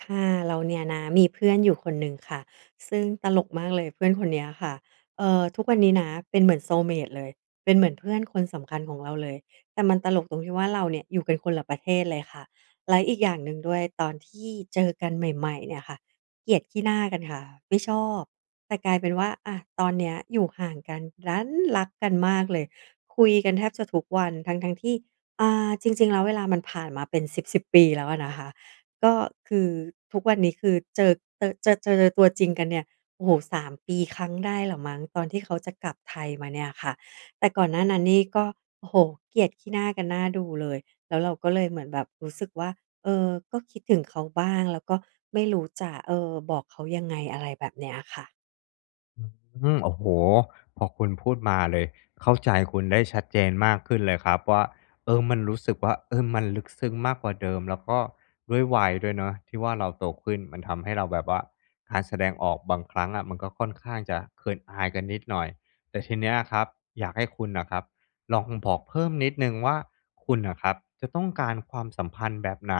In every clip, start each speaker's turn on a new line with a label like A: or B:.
A: ค่ะ เราเนี่ยนะมีเพื่อนอยู่คนหนึ่งค่ะ ซึ่งตลกมากเลยเพื่อนคนเนี้ยค่ะ เออ ทุกวันนี้นะเป็นเหมือน soulmate เลย เป็นเหมือนเพื่อนคนสำคัญของเราเลย แต่มันตลกตรงที่ว่า เราเนี่ยอยู่กันคนละประเทศเลยค่ะ และอีกอย่างหนึ่งด้วยตอนที่เจอกันใหม่ ๆ เนี่ยค่ะ เกลียดขี้หน้ากันค่ะ ไม่ชอบ แต่กลายเป็นว่า อะ ตอนเนี้ยอยู่ห่างกันดันรักกันมากเลย คุยกันแทบจะทุกวัน ทั้ง ๆ ที่ อ่า จริง ๆ แล้วเวลามันผ่านมาเป็นสิบ ๆ ปีแล้วอะนะคะ ก็คือ ทุกวันนี้คือเจอเตอะ เจอ เจอตัวจริง ๆ กันเนี่ย โอ้โฮ 3 ปีครั้งได้ล่ะมั้ง ตอนที่เขาจะกลับไทยมาเนี่ยค่ะ แต่ก่อนหน้านั้นนี่ก็ โอ้โฮ เกลียดขี้หน้ากันน่าดูเลย แล้วเราก็เลยเหมือนแบบรู้สึกว่า เออ ก็คิดถึงเขาบ้างแล้วก็ไม่รู้จะ เออ บอกเขายังไง อะไรแบบเนี้ยค่ะ
B: อืม โอ้โฮ พอคุณพูดมาเลย เข้าใจคุณได้ชัดเจนมากขึ้นเลยครับว่า เออ มันรู้สึกว่า เออ มันลึกซึ้งมากกว่าเดิม แล้วก็ด้วยวัยด้วยเนาะที่ว่าเราโตขึ้น มันทำให้เราแบบว่า การแสดงออกบางครั้งอะ มันก็ค่อนข้างจะเขินอายกันนิดหน่อย แต่ทีเนี้ยครับอยากให้คุณน่ะครับลองบอกเพิ่มนิดหนึ่งว่า คุณน่ะครับจะต้องการความสัมพันธ์แบบไหน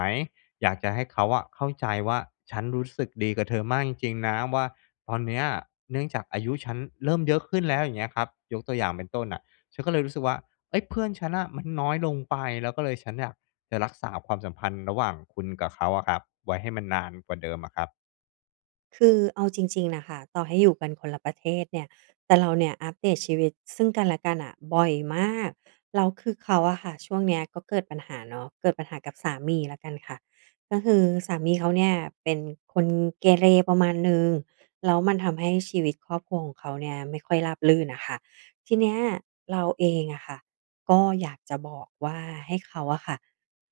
B: อยากจะให้เขาอะเข้าใจว่าฉันรู้สึกดีกับเธอมากจริง ๆ นะว่า ตอนเนี้ยเนื่องจากอายุฉันเริ่มเยอะขึ้นแล้วอย่างเงี้ยครับ ยกตัวอย่างเป็นต้นน่ะ ฉันก็เลยรู้สึกว่า เฮ้ย เพื่อนฉันน่ะมันน้อยลงไป แล้วก็เลยฉันเนี่ยจะรักษาความสัมพันธ์ระหว่างคุณกับเขาอะครับ ไว้ให้มันนานกว่าเดิมอะครับ
A: คือเอาจริง ๆ น่ะค่ะ ต่อให้อยู่กันคนละประเทศเนี่ย แต่เราเนี่ยอัพเดทชีวิตซึ่งกันและกันน่ะบ่อยมาก แล้วคือเขาอะค่ะ ช่วงเนี้ยก็เกิดปัญหาเนาะ เกิดปัญหากับสามีแล้วกันค่ะ ก็คือสามีเขาเนี่ยเป็นคนเกเรประมาณหนึ่ง แล้วมันทำให้ชีวิตครอบครัวของเขาเนี่ยไม่ค่อยราบรื่นอะค่ะ ทีเนี้ยเราเองอะค่ะก็อยากจะบอกว่าให้เขาอะค่ะ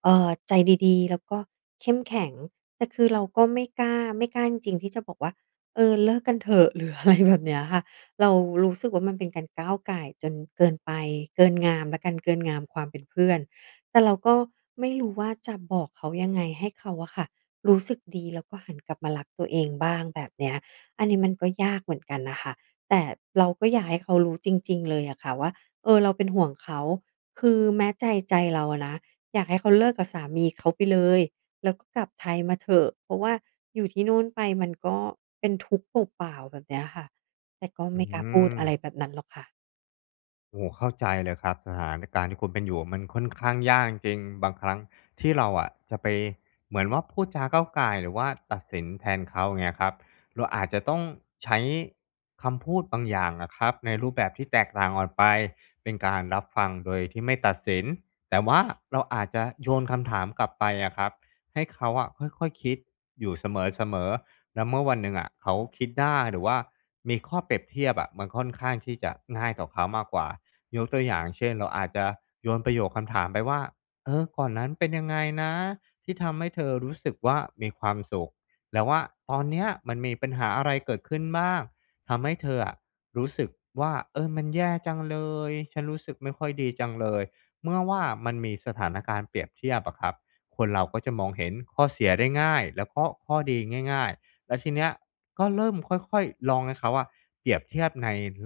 A: เออ ใจดี ๆ แล้วก็เข้มแข็ง แต่คือเราก็ไม่กล้า ไม่กล้าจริง ๆ ที่จะบอกว่า "เออ เลิกกันเถอะ" หรืออะไร แบบเนี้ยค่ะ เรารู้สึกว่า มันเป็นการก้าวก่ายจนเกินไป เกินงามแล้วกัน เกินงามความเป็นเพื่อน แต่เราก็ไม่รู้ว่าจะบอกเขายังไงให้เขาอะค่ะรู้สึกดี แล้วก็หันกลับมารักตัวเองบ้าง แบบเนี้ย อันนี้มันก็ยากเหมือนกันน่ะค่ะ แต่เราก็อยากให้เขารู้จริง ๆ เลยอะค่ะว่า เออ เราเป็นห่วงเขา คือแม้ใจ ใจเราอะนะ อยากให้เขาเลิกกับสามีเขาไปเลย แล้วก็กลับไทยมาเถอะ เพราะว่าอยู่ที่นู่นไปมันก็เป็นทุกข์เปล่า ๆ แบบเนี้ยค่ะ แต่ก็
B: อ
A: ไ
B: ื
A: ม่กล้าพูดอะไร
B: ม
A: แบบนั้นหรอกค่ะ
B: โอ้โฮ เข้าใจเลยครับ สถานการณ์ที่คุณเป็นอยู่อะมันค่อนข้างยากจริง ๆ บางครั้งที่เราอะจะไปเหมือนว่าพูดจาก้าวก่าย หรือว่าตัดสินแทนเขาเงี้ยครับ เราอาจจะต้องใช้คำพูดบางอย่างอะครับ ในรูปแบบที่แตกต่างออดไป เช่น การรับฟังโดยที่ไม่ตัดสิน แต่ว่าเราอาจจะโยนคำถามกลับไปอะครับ ให้เขาอะค่อย ๆ คิดอยู่เสมอ ๆ แล้วเมื่อวันหนึ่งอะเขาคิดได้ หรือว่ามีข้อเปรียบเทียบอะ มันค่อนข้างที่จะง่ายต่อเขามากกว่า ยกตัวอย่าง เช่น เราอาจจะโยนประโยคคำถามไปว่า "เออ ก่อนนั้นเป็นยังไงนะ ที่ทำให้เธอรู้สึกว่ามีความสุข แต่ว่าตอนเนี้ยมันมีปัญหาอะไรเกิดขึ้นบ้าง ทำให้เธออะรู้สึกว่า เออ มันแย่จังเลย ฉันรู้สึกไม่ค่อยดีจังเลย" เมื่อว่ามันมีสถานการณ์เปรียบเทียบอะครับ คนเราก็จะมองเห็นข้อเสียได้ง่ายและก็ข้อดีง่าย ๆ และทีเนี้ยก็เริ่มค่อย ๆ ลองให้เขาอะเปรียบเทียบในลึ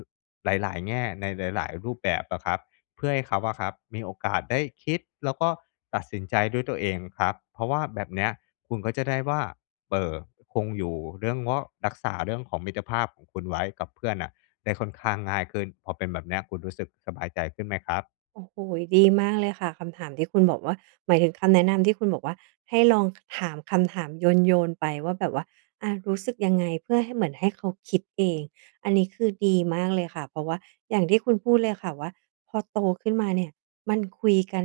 B: หลาย ๆ แง่ ในหลาย ๆ รูปแบบอะครับ เพื่อให้เขาอะครับมีโอกาสได้คิด แล้วก็ตัดสินใจด้วยตัวเองครับ เพราะว่าแบบเนี้ยคุณก็จะได้ว่า เอ่อ คงอยู่เรื่องว่า รักษาเรื่องของมิตรภาพของคุณไว้กับเพื่อนน่ะได้ค่อนข้างง่ายขึ้น พอเป็นแบบเนี้ย คุณรู้สึกสบายใจขึ้นไหมครับ?
A: โอ้โฮ ดีมากเลยค่ะ คำถามที่คุณบอกว่า หมายถึงคำแนะนำที่คุณบอกว่า ให้ลองหามคำถามโยน ๆ ไปว่าแบบว่า อะ รู้สึกยังไงเพื่อให้เหมือนให้เขาคิดเอง อันนี้คือดีมากเลยค่ะ เพราะว่าอย่างที่คุณพูดเลยค่ะว่า พอโตขึ้นมาเนี่ยมันคุยกัน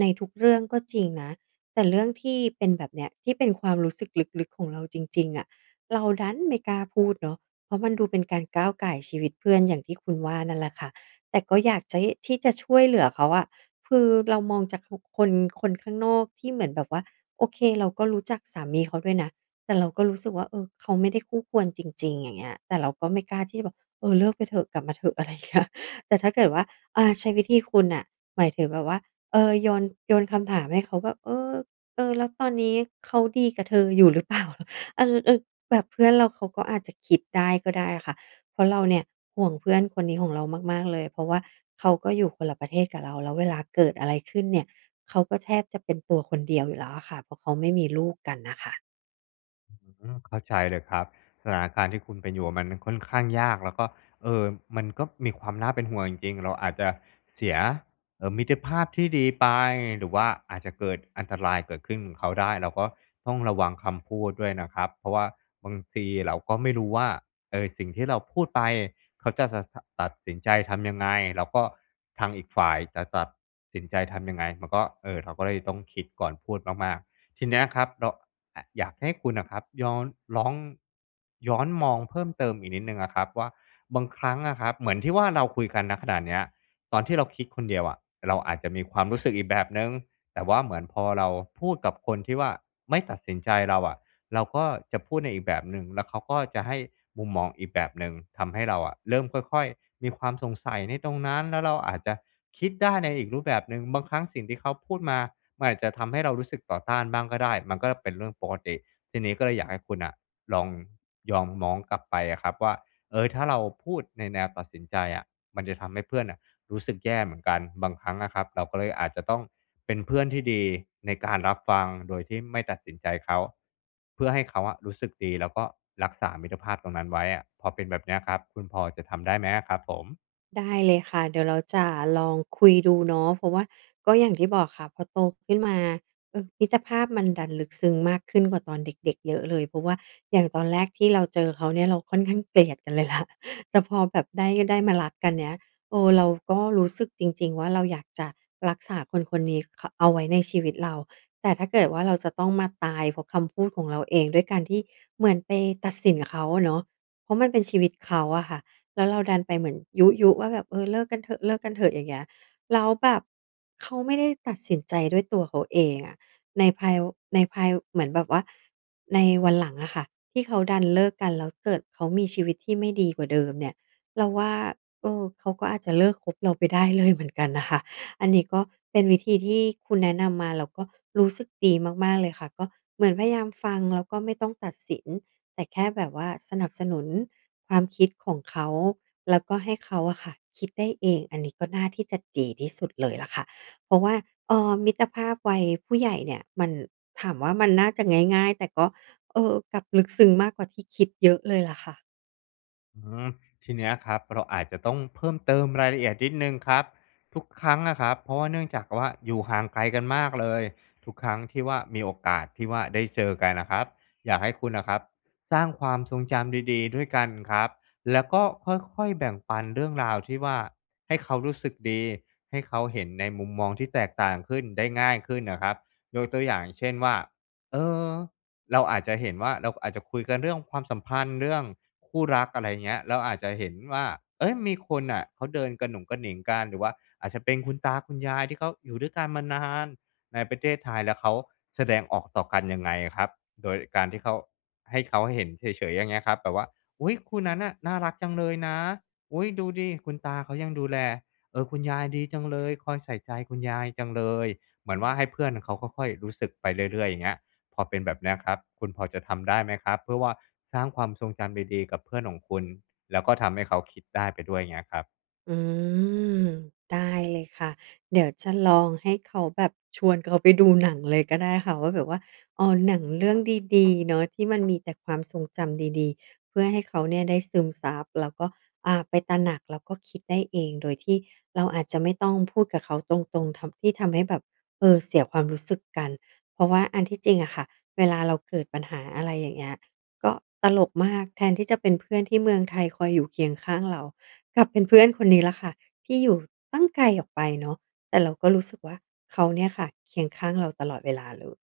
A: ในทุกเรื่องก็จริงนะ แต่เรื่องที่เป็นแบบเนี้ย ที่เป็นความรู้สึกลึก ๆ ของเราจริง ๆ อะ เราดันไม่กล้าพูดเนาะ เพราะมันดูเป็นการก้าวก่ายชีวิตเพื่อน อย่างที่คุณว่านั่นแหละค่ะ แต่ก็อยากจะให้ ที่จะช่วยเหลือเขาอะ คือเรามองจากทุกคน คนข้างนอกที่เหมือนแบบว่า โอเค เราก็รู้จักสามีเขาด้วยนะ แต่เราก็รู้สึกว่า เออ เขาไม่ได้คู่ควรจริง ๆ อย่างเงี้ย แต่เราก็ไม่กล้าที่จะแบบ "เออ เลิกไปเถอะ กลับมาเถอะ" อะไรอย่างเงี้ย แต่ถ้าเกิดว่า อ่า ใช้วิธีคุณน่ะ หมายถึงแบบว่า เออ โยน โยนคำถามให้เขาแบบ "เออ เออ แล้วตอนนี้เขาดีกับเธออยู่หรือ เปล่า?" อัล เออ แบบเพื่อนเราเขาก็อาจจะคิดได้ก็ได้อะค่ะ เพราะเราเนี่ยห่วงเพื่อนคนนี้ของเรามาก ๆ เลย เพราะว่าเขาก็อยู่คนละประเทศกับเรา แล้วเวลาเกิดอะไรขึ้นเนี่ย เขาก็แทบจะเป็นตัวคนเดียวอยู่แล้วอะค่ะ เพราะเขาไม่มีลูกกันน่ะค่ะ
B: อื้อฮือ เข้าใจเลยครับ สถานการณ์ที่คุณเป็นอยู่อะ มันน่ะค่อนข้างยาก แล้วก็ เออ มันก็มีความน่าเป็นห่วงจริง ๆ เราอาจจะเสีย เออ มิตรภาพ ที่ดีไป หรือว่าอาจจะเกิดอันตราย เกิดขึ้นเขาได้ เราก็ต้องระวังคำพูดด้วยนะครับ เพราะว่าบางปีเราก็ไม่รู้ว่า เออ สิ่งที่เราพูดไป เขาจะสะ ตะ ตัดสินใจทำยังไง? แล้วก็ทางอีกฝ่ายจะตัดสินใจทำยังไง? มันก็ เออ เราก็เลยต้องคิดก่อนพูดมาก ๆ ทีเนี้ยครับ เรา อะอยากให้คุณน่ะครับย้อน ร้อง ย้อนมองเพิ่มเติมอีกนิดหนึ่งอะครับว่า บางครั้งอะครับ เหมือนที่ว่าเราคุยกัน ณ ขณะเนี้ย ตอนที่เราคิดคนเดียวอะ เราอาจจะมีความรู้สึกอีกแบบหนึ่ง แต่ว่าเหมือนพอเราพูดกับคนที่ว่า ไม่ตัดสินใจเราอะ เราก็จะพูดในอีกแบบหนึ่ง แล้วเขาก็จะให้มุมมองอีกแบบหนึ่ง ทำให้เราอะเริ่มค่อย ๆ มีความสงสัยในตรงนั้น แล้วเราอาจจะคิดได้ในอีกรูปแบบหนึ่ง บางครั้งสิ่งที่เขาพูดมา มันอาจจะทำให้เรารู้สึกต่อต้านบ้างก็ได้ มันก็เป็นเรื่องปกติ ทีนี้ก็เลยอยากให้คุณน่ะ ลอง มองย้อน กลับไปอะครับว่า เออ ถ้าเราพูดในแนวตัดสินใจอะ มันจะทำให้เพื่อนน่ะรู้สึกแย่เหมือนกัน บางครั้งอะครับเราก็เลยอาจจะต้องเป็นเพื่อนที่ดีในการรับฟังโดยที่ไม่ตัดสินใจเขา เพื่อให้เขาอะรู้สึกดี แล้วก็รักษามิตรภาพตรงนั้นไว้อะ พอเป็นแบบเนี้ยครับ คุณพอจะทำได้ไหมอะครับผม?
A: ได้เลยค่ะ เดี๋ยวเราจะลองคุยดูเนาะ เพราะว่าก็อย่างที่บอกค่ะ พอโตขึ้นมา เออ มิตรภาพมันดันลึกซึ้งมากขึ้นกว่าตอนเด็ก ๆ เยอะเลย เพราะว่าอย่างตอนแรกที่เราเจอเขาเนี่ย เราค่อนข้างเกลียดกันเลย ล่ะ แต่พอแบบได้ ได้มารักกันเนี้ย เออ เราก็รู้สึกจริง ๆ ว่าเราอยากจะรักษาคน ๆ นี้ คะ เอาไว้ในชีวิตเรา แต่ถ้าเกิดว่าเราจะต้องมาตายเพราะคำพูดของเราเอง ด้วยการที่เหมือนไปตัดสินเขาอะเนาะ เพราะมันเป็นชีวิตเขาอะค่ะ แล้วเราดันไปเหมือนยุ ๆ ว่าแบบ "เออ เลิกกันเถอะ เลิกกันเถอะ" อย่างเงี้ย แล้วแบบเขาไม่ได้ตัดสินใจด้วยตัวเขาเองอะ ในภายอู ในภายอู เหมือนแบบว่า ในวันหลังอะค่ะที่เขาดันเลิกกัน แล้วเกิดเขามีชีวิตที่ไม่ดีกว่าเดิมเนี่ย เราว่า เออ เขาก็อาจจะเลิกคบเราไปได้ เลย เหมือนกันน่ะค่ะ อันนี้ก็เป็นวิธีที่คุณแนะนำมา เราก็รู้สึกดีมาก ๆ เลยค่ะ ก็เหมือนพยายามฟัง แล้วก็ไม่ต้องตัดสิน แต่แค่แบบว่าสนับสนุนความคิดของเขา แล้วก็ให้เขาอะค่ะคิดได้เอง อันนี้ก็น่าที่จะเก๋ที่สุดเลยล่ะค่ะ เพราะว่า เออ มิตรภาพวัยผู้ใหญ่เนี่ย มัน ถามว่ามันน่าจะง่าย ๆ แต่ก็ เออ กลับลึกซึ้งมากกว่าที่คิดเยอะเลยล่ะค่ะ
B: อืม ทีเนี้ยครับ เราอาจจะต้องเพิ่มเติมรายละเอียดนิดหนึ่งครับ ทุกครั้งอะครับ เพราะว่าเนื่องจากว่าอยู่ห่างไกลกันมากเลย ทุกครั้งที่ว่ามีโอกาสที่ว่าได้เจอกันอะครับ อยากให้คุณอะครับสร้างความทรงจำดี ๆ ด้วยกันครับ แล้วก็ค่อย ๆ แบ่งปันเรื่องราวที่ว่าให้เขารู้สึกดี ให้เขาเห็นในมุมมองที่แตกต่างขึ้นได้ง่ายขึ้นอะครับ ยกตัวอย่างเช่นว่า เออ เราอาจจะเห็นว่า เราอาจจะคุยกันเรื่องความสัมพันธ์ เรื่องคู่รัก อะไรอย่างเงี้ย เราอาจจะเห็นว่า เฮ้ย! มีคนน่ะเขาเดินกะหนุงกะหนิงกัน หรือว่าอาจจะเป็นคุณตาคุณยายที่เขาอยู่ด้วยกันมานานในประเทศไทย แล้วเขาแสดงออกต่อกันยังไงอะครับ โดยการที่เขา ให้เขาเห็นเฉย ๆ อย่างเงี้ยครับ แบบว่า "อุ๊ย! คู่นั้นน่ะน่ารักจังเลยนะ อุ๊ย! ดูสิคุณตาเขายังดูแล เออ คุณยายดีจังเลย คอยใส่ใจคุณยายจังเลย" เหมือนว่าให้เพื่อนเขาค่อย ๆ รู้สึกไปเรื่อย ๆ อย่างเงี้ย พอเป็นแบบเนี้ยครับ คุณพอจะทำได้ไหมครับ? เพื่อว่าสร้างความทรงจำดี ๆ กับเพื่อนของคุณ แล้วก็ทำให้เขาคิดได้ไปด้วยเงี้ยครับ
A: อืม ได้เลยค่ะ เดี๋ยวจะลองให้เขาแบบ ชวนเขาไปดูหนังเลยก็ได้ค่ะว่า แบบว่า อ้อ หนังเรื่องดี ๆ เนาะที่มันมีแต่ความทรงจำดี ๆ เพื่อให้เขาเนี่ยได้ซึมซับแล้วก็ อ่า ไปตระหนัก แล้วก็คิดได้เองโดยที่เราอาจจะไม่ต้องพูดกับเขาตรง ๆ ทำ ที่ทำให้แบบ เออ เสียความรู้สึกกัน เพราะว่าอันที่จริงอะค่ะเวลาเราเกิดปัญหา อะไรอย่างเงี้ย ก็ตลกมาก แทนที่จะเป็นเพื่อนที่เมืองไทยคอยอยู่เคียงข้างเรา กลับเป็นเพื่อนคนนี้แหละค่ะที่อยู่ตั้งไกลออกไปเนาะ แต่เราก็รู้สึกว่า เขาเนี่ยค่ะเคียงข้างเราตลอดเวลาเลย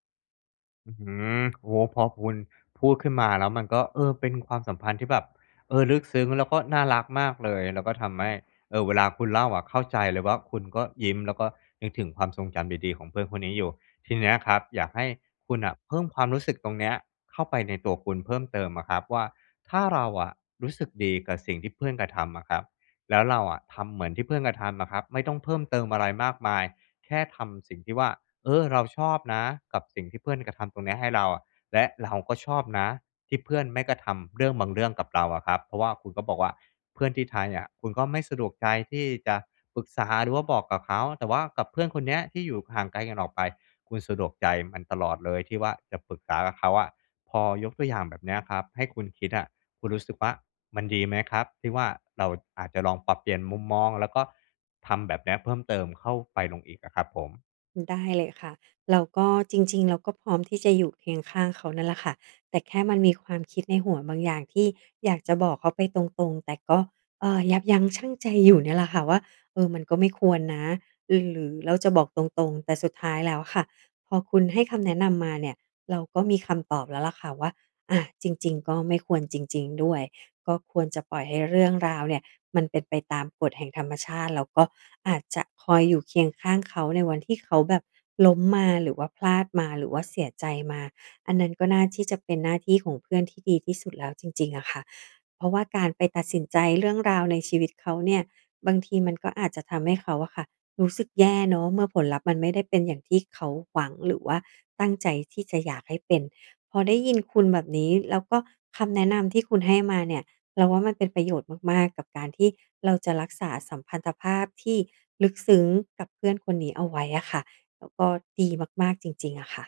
B: อื้อฮือ โอ้โฮ พอคุณพูดขึ้นมาแล้วมันก็ เออ เป็นความสัมพันธ์ที่แบบ เออ ลึกซึ้งแล้วก็น่ารักมากเลย แล้วก็ทำให้ เอ่อ เวลาคุณเล่าอะเข้าใจเลยว่า คุณก็ยิ้ม แล้วก็นึกถึงความทรงจำดี ๆ ของเพื่อนคนนี้อยู่ ทีเนี้ยครับอยากให้คุณน่ะเพิ่มความรู้สึกตรงเนี้ยเข้าไปในตัวคุณเพิ่มเติมอะครับว่า ถ้าเราอะรู้สึกดีกับสิ่งที่เพื่อนกระทำอะครับ แล้วเราอะทำเหมือนที่เพื่อนกระทำอะครับ ไม่ต้องเพิ่มเติมอะไรมากมาย แค่ทำสิ่งที่ว่า เออ เราชอบนะ กับสิ่งที่เพื่อนกระทำตรงเนี้ยให้เราอะ และเราก็ชอบนะที่เพื่อนไม่กระทำเรื่องบางเรื่องกับเราอะครับ เพราะว่าคุณก็บอกว่า เพื่อนที่ไทยเนี่ยคุณก็ไม่สะดวกใจที่จะปรึกษาหรือว่าบอกกับเขา แต่ว่ากับเพื่อนคนเนี้ยที่อยู่ห่างไกลกันออกไปคุณสะดวกใจมัน ตลอดเลยที่ว่า จะปรึกษากับเขาอะ พอยกตัวอย่างแบบเนี้ยครับให้คุณคิดอะ คุณรู้สึกว่า มันดีไหมครับ? ที่ว่า เราอาจจะลองปรับเปลี่ยนมุมมองแล้วก็ทำแบบเนี้ยเพิ่มเติมเข้าไปลง อีกอะครับผม?
A: อือ ได้เลยค่ะ แล้วก็จริง ๆ เราก็พร้อมที่จะอยู่เคียงข้างเขานั่นแหละค่ะ แต่แค่มันมีความคิดในหัวบางอย่างที่อยากจะบอกเขาไปตรง ๆ แต่ก็ เอ่อ ยับยั้งชั่งใจอยู่เนี่ยแหละค่ะว่า เออ มันก็ไม่ควรนะ รือ หรือเราจะบอกตรง ๆ แต่สุดท้ายแล้วค่ะพอคุณให้คำแนะนำมาเนี่ย เราก็มีคำตอบแล้วแหละค่ะว่า อา จริง ๆ ก็ไม่ควรจริง ๆ ด้วย ก็ควรจะปล่อยให้เรื่องราวเนี่ยมันเป็นไปตามกฎแห่งธรรมชาติ แล้วก็อาจจะคอยอยู่เคียงข้างเขาในวันที่เขาแบบล้มมา หรือว่าพลาดมา หรือว่าเสียใจมา อันนั้นก็น่าที่จะเป็นหน้าที่ของเพื่อนที่ดีที่สุดแล้วจริง ๆ อะค่ะ เพราะว่าการไปตัดสินใจเรื่องราวในชีวิตเขาเนี่ย บางทีมันก็อาจจะทำให้เขาอะค่ะรู้สึกแย่เนาะ เมื่อผลลัพธ์มันไม่ได้เป็นอย่างที่เขาหวัง หรือว่าตั้งใจที่จะอยากให้เป็น พอได้ยินคุณแบบนี้ แล้วก็คำแนะนำที่คุณให้มาเนี่ยเราว่า มันเป็นประโยชน์มาก ๆ กับการที่เราจะรักษาสัมพันธภาพที่ลึกซึ้งกับเพื่อนคนนี้เอาไว้อะค่ะ แล้วก็ดีมาก ๆ จริง ๆ อะค่ะ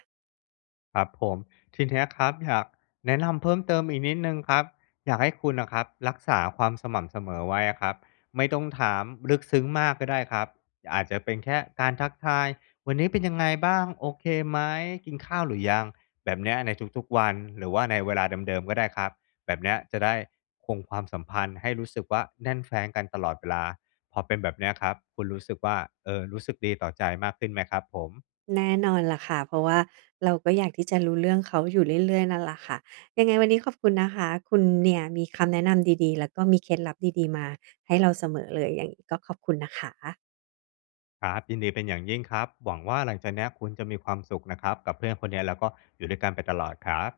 B: ครับผม ทีเนี้ยครับอยากแนะนำเพิ่มเติมอีกนิดหนึ่งครับ อยากให้คุณน่ะครับรักษาความสม่ำเสมอไว้อะครับ ไม่ต้องถามลึกซึ้งมากก็ได้ครับ อาจจะเป็นแค่การทักทาย "วันนี้เป็นยังไงบ้าง? โอเคไหม? กินข้าวหรือยัง?" แบบเนี้ยในทุก ๆ วัน หรือว่าในเวลาเดิม ๆ ก็ได้ครับ แบบเนี้ยจะได้คงความสัมพันธ์ให้รู้สึกว่า แน่นแฟ้นกันตลอดเวลา พอเป็นแบบเนี้ยครับคุณรู้สึกว่า เออ รู้สึกดีต่อใจมากขึ้นไหมครับผม?
A: แน่นอนแหละค่ะ เพราะว่าเราก็อยากที่จะรู้เรื่องเขาอยู่เรื่อย ๆ นั่นแหละค่ะ ยังไงวันนี้ขอบคุณนะคะ คุณเนี่ยมีคำแนะนำดี ๆ แล้วก็มีเคล็ดลับดี ๆ มาให้เราเสมอเลย ยัง ก็ขอบคุณนะคะ
B: ครับ ยินดีเป็นอย่างยิ่งครับ หวังว่า หลังจากเนี้ยคุณจะมีความสุขนะครับกับเพื่อนคนเนี้ย แล้วก็อยู่ด้วยกันไปตลอดครับ